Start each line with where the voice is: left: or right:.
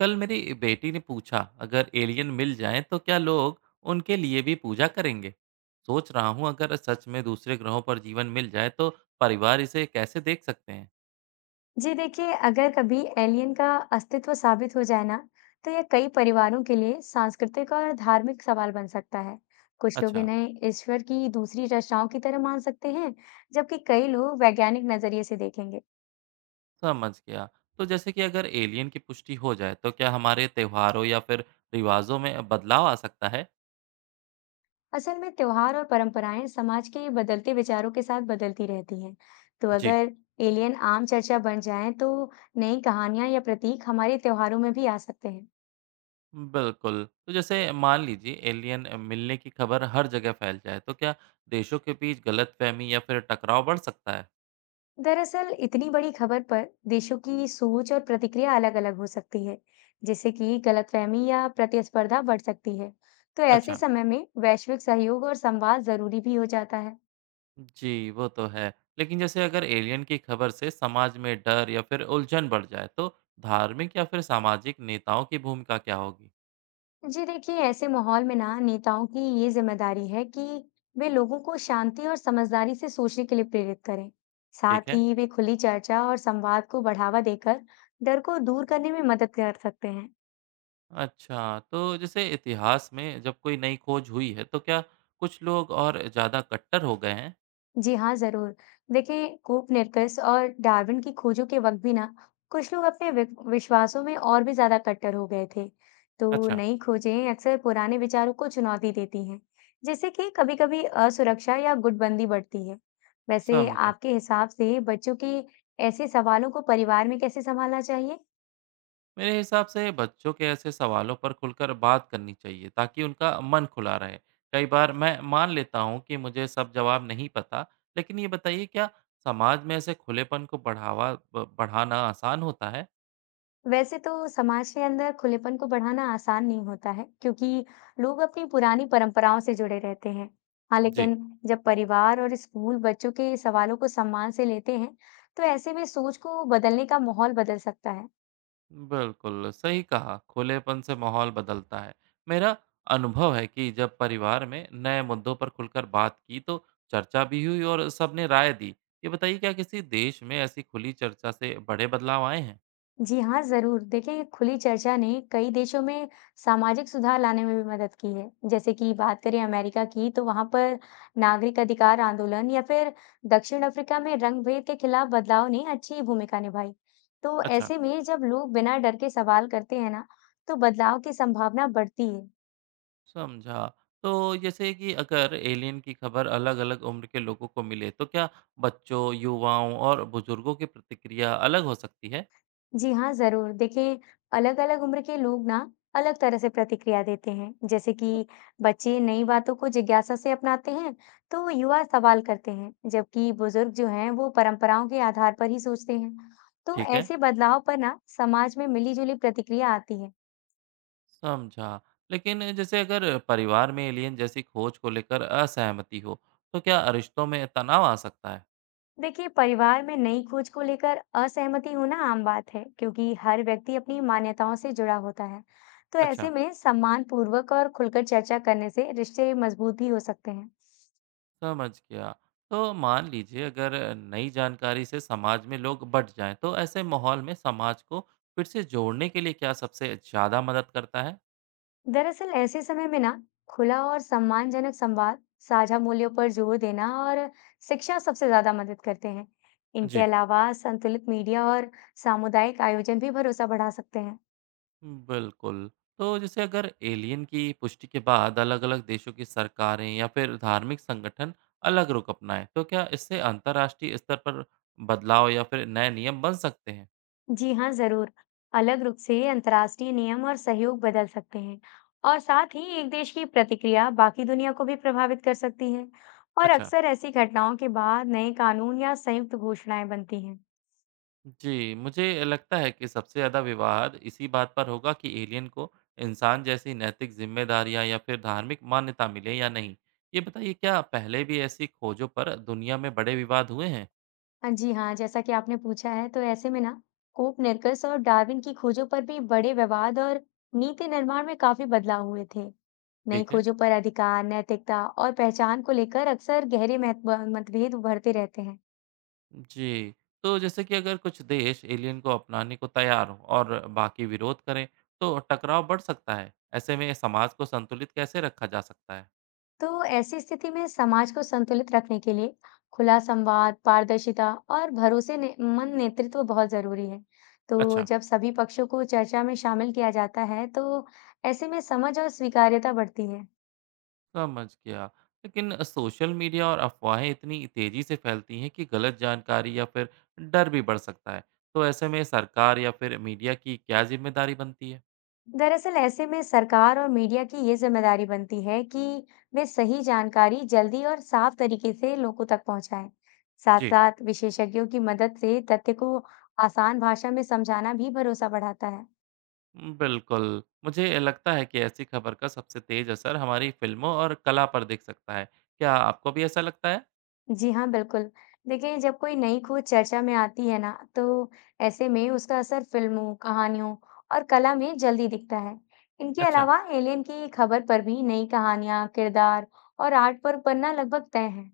right: कल मेरी बेटी ने पूछा, अगर एलियन मिल जाएं तो क्या लोग उनके लिए भी पूजा करेंगे। सोच रहा हूँ अगर सच में दूसरे ग्रहों पर जीवन मिल जाए तो परिवार इसे कैसे देख सकते हैं।
left: जी देखिए, अगर कभी एलियन का अस्तित्व साबित हो जाए ना, तो यह कई परिवारों के लिए सांस्कृतिक और धार्मिक सवाल बन सकता है। कुछ लोग
right: अच्छा।
left: इन्हें ईश्वर की दूसरी रचनाओं की तरह मान सकते हैं, जबकि कई लोग वैज्ञानिक नजरिए से देखेंगे।
right: समझ गया। तो जैसे कि अगर एलियन की पुष्टि हो जाए तो क्या हमारे त्योहारों या फिर रिवाजों में बदलाव आ सकता है।
left: असल में त्योहार और परंपराएं समाज के बदलते विचारों के साथ बदलती रहती हैं। तो
right: जी।
left: अगर एलियन आम चर्चा बन जाए, तो नई कहानियां या प्रतीक हमारे त्योहारों में भी आ सकते हैं।
right: बिल्कुल। तो जैसे मान लीजिए एलियन मिलने की खबर हर जगह फैल जाए तो क्या देशों के बीच गलतफहमी या फिर टकराव बढ़ सकता है।
left: दरअसल इतनी बड़ी खबर पर देशों की सोच और प्रतिक्रिया अलग-अलग हो सकती है, जिससे कि गलतफहमी या प्रतिस्पर्धा बढ़ सकती है। तो ऐसे
right: अच्छा।
left: समय में वैश्विक सहयोग और संवाद जरूरी भी हो जाता है।
right: जी, वो तो है। लेकिन जैसे अगर एलियन की खबर से समाज में डर या फिर उलझन बढ़ जाए, तो धार्मिक या फिर सामाजिक नेताओं की भूमिका क्या होगी?
left: जी देखिए, ऐसे माहौल में ना नेताओं की ये जिम्मेदारी है कि वे लोगों को शांति और समझदारी से सोचने के लिए प्रेरित करें।
right: ठीक
left: साथ
right: है।
left: ही वे खुली चर्चा और संवाद को बढ़ावा देकर डर को दूर करने में मदद कर सकते हैं।
right: अच्छा, तो जैसे इतिहास में जब कोई नई खोज हुई है, तो क्या कुछ लोग और ज़्यादा कट्टर हो गए हैं?
left: जी हाँ, ज़रूर। देखिए, कोपरनिकस और डार्विन की खोजों के वक़्त भी ना, कुछ लोग अपने वि विश्वासों में और भी ज़्यादा कट्टर हो गए थे। तो
right: अच्छा,
left: नई खोजें अक्सर पुराने विचारों को चुनौती देती हैं, जिससे कि कभी-कभी असुरक्षा या गुटबंदी बढ़ती है। वैसे
right: समझा।
left: आपके हिसाब से बच्चों के ऐसे सवालों को परिवार में कैसे सँभालना चाहिए?
right: मेरे हिसाब से बच्चों के ऐसे सवालों पर खुलकर बात करनी चाहिए ताकि उनका मन खुला रहे। कई बार मैं मान लेता हूँ कि मुझे सब जवाब नहीं पता। लेकिन ये बताइए क्या समाज में ऐसे खुलेपन को बढ़ावा बढ़ाना आसान होता है।
left: वैसे तो समाज के अंदर खुलेपन को बढ़ाना आसान नहीं होता है क्योंकि लोग अपनी पुरानी परंपराओं से जुड़े रहते हैं। हाँ
right: जी।
left: लेकिन जब परिवार और स्कूल बच्चों के सवालों को सम्मान से लेते हैं, तो ऐसे में सोच को बदलने का माहौल बदल सकता है।
right: बिल्कुल सही कहा, खुलेपन से माहौल बदलता है। मेरा अनुभव है कि जब परिवार में नए मुद्दों पर खुलकर बात की तो चर्चा भी हुई और सबने राय दी। ये बताइए क्या किसी देश में ऐसी खुली चर्चा से बड़े बदलाव आए हैं।
left: जी हाँ, ज़रूर। देखिए, ये खुली चर्चा ने कई देशों में सामाजिक सुधार लाने में भी मदद की है। जैसे कि बात करें अमेरिका की, तो वहाँ पर नागरिक अधिकार आंदोलन या फिर दक्षिण अफ्रीका में रंग-भेद के खिलाफ बदलाव ने अच्छी भूमिका निभाई। तो
right: अच्छा।
left: ऐसे में जब लोग बिना डर के सवाल करते हैं ना, तो बदलाव की संभावना बढ़ती है।
right: समझा। तो जैसे कि अगर एलियन की खबर अलग-अलग उम्र के लोगों को मिले, तो क्या बच्चों, युवाओं और बुजुर्गों की प्रतिक्रिया अलग हो सकती है?
left: जी हाँ, ज़रूर। देखिए, अलग-अलग उम्र के लोग ना अलग तरह से प्रतिक्रिया देते हैं। जैसे कि बच्चे नई बातों को जिज्ञासा से अपनाते हैं, तो युवा सवाल करते हैं, जबकि बुजुर्ग जो हैं, वो परंपराओं के आधार पर ही सोचते हैं। तो
right: ठीक है,
left: ऐसे बदलाव पर ना समाज में मिली-जुली प्रतिक्रिया आती है।
right: समझा। लेकिन जैसे अगर परिवार में एलियन जैसी खोज को लेकर असहमति हो, तो क्या रिश्तों में तनाव आ सकता है?
left: देखिए, परिवार में नई खोज को लेकर असहमति होना आम बात है, क्योंकि हर व्यक्ति अपनी मान्यताओं से जुड़ा होता है। तो
right: अच्छा,
left: ऐसे में सम्मान पूर्वक और खुलकर चर्चा करने से रिश्ते मजबूत भी हो सकते हैं।
right: समझ गया। तो मान लीजिए अगर नई जानकारी से समाज में लोग बँट जाएँ, तो ऐसे माहौल में समाज को फिर से जोड़ने के लिए क्या सबसे ज़्यादा मदद करता है?
left: दरअसल ऐसे समय में ना खुला और सम्मानजनक संवाद, साझा मूल्यों पर जोर देना और शिक्षा सबसे ज्यादा मदद करते हैं। इनके
right: जी।
left: अलावा संतुलित मीडिया और सामुदायिक आयोजन भी भरोसा बढ़ा सकते हैं।
right: बिल्कुल। तो जैसे अगर एलियन की पुष्टि के बाद अलग-अलग देशों की सरकारें या फिर धार्मिक संगठन अलग रुख अपनाएं, तो क्या इससे अंतर्राष्ट्रीय स्तर पर बदलाव या फिर नए नियम बन सकते हैं?
left: जी हाँ, जरूर। अलग रूप से अंतर्राष्ट्रीय नियम और सहयोग बदल सकते हैं, और साथ ही एक देश की प्रतिक्रिया बाकी दुनिया को भी प्रभावित कर सकती है, और
right: अच्छा।
left: अक्सर ऐसी घटनाओं के बाद नए कानून या संयुक्त घोषणाएं बनती हैं।
right: जी, मुझे लगता है कि सबसे ज़्यादा विवाद इसी बात पर होगा कि एलियन को इंसान जैसी नैतिक ज़िम्मेदारियाँ या फिर धार्मिक मान्यता मिले या नहीं। ये बताइए क्या पहले भी ऐसी खोजों पर दुनिया में बड़े विवाद हुए हैं?
left: हाँ, जी हाँ, जैसा कि आपने पूछा है, तो ऐसे में ना कोपरनिकस और डार्विन की खोजों पर भी बड़े विवाद और नीति निर्माण में काफी बदलाव हुए थे। नई
right: ठीक है।
left: खोजों पर अधिकार, नैतिकता और पहचान को लेकर अक्सर गहरे मतभेद उभरते रहते हैं।
right: जी, तो जैसे कि अगर कुछ देश एलियन को अपनाने को तैयार हों और बाकी विरोध करें, तो टकराव बढ़ सकता है। ऐसे में समाज को संतुलित कैसे रखा जा सकता है?
left: तो ऐसी स्थिति में समाज को संतुलित रखने के लिए खुला संवाद, पारदर्शिता और भरोसे ने, मन नेतृत्व बहुत जरूरी है। तो
right: अच्छा,
left: जब सभी पक्षों को चर्चा में शामिल किया जाता है, तो ऐसे में समझ और स्वीकार्यता बढ़ती है।
right: समझ गया। लेकिन सोशल मीडिया और अफवाहें इतनी तेज़ी से फैलती हैं कि गलत जानकारी या फिर डर भी बढ़ सकता है। तो ऐसे में सरकार या फिर मीडिया की क्या ज़िम्मेदारी बनती है?
left: दरअसल ऐसे में सरकार और मीडिया की ये जिम्मेदारी बनती है कि वे सही जानकारी जल्दी और साफ तरीके से लोगों तक पहुंचाएं। साथ
right: जी,
left: साथ विशेषज्ञों की मदद से तथ्य को आसान भाषा में समझाना भी भरोसा बढ़ाता है।
right: बिल्कुल। मुझे लगता है कि ऐसी खबर का सबसे तेज़ असर हमारी फ़िल्मों और कला पर दिख सकता है। क्या आपको भी ऐसा लगता है?
left: जी हाँ, बिल्कुल। देखिए, जब कोई नई खोज चर्चा में आती है ना, तो ऐसे में उसका असर फिल्मों, कहानियों और कला में जल्दी दिखता है। इनके
right: अच्छा,
left: अलावा एलियन की खबर पर भी नई कहानियां, किरदार और आर्ट पर बनना लगभग तय है।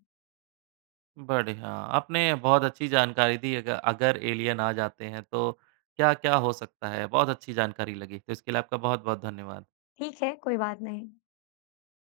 right: बढ़िया। आपने बहुत अच्छी जानकारी दी, अग अगर एलियन आ जाते हैं तो क्या-क्या हो सकता है, बहुत अच्छी जानकारी लगी। तो इसके लिए आपका बहुत-बहुत धन्यवाद।
left: ठीक है, कोई बात नहीं।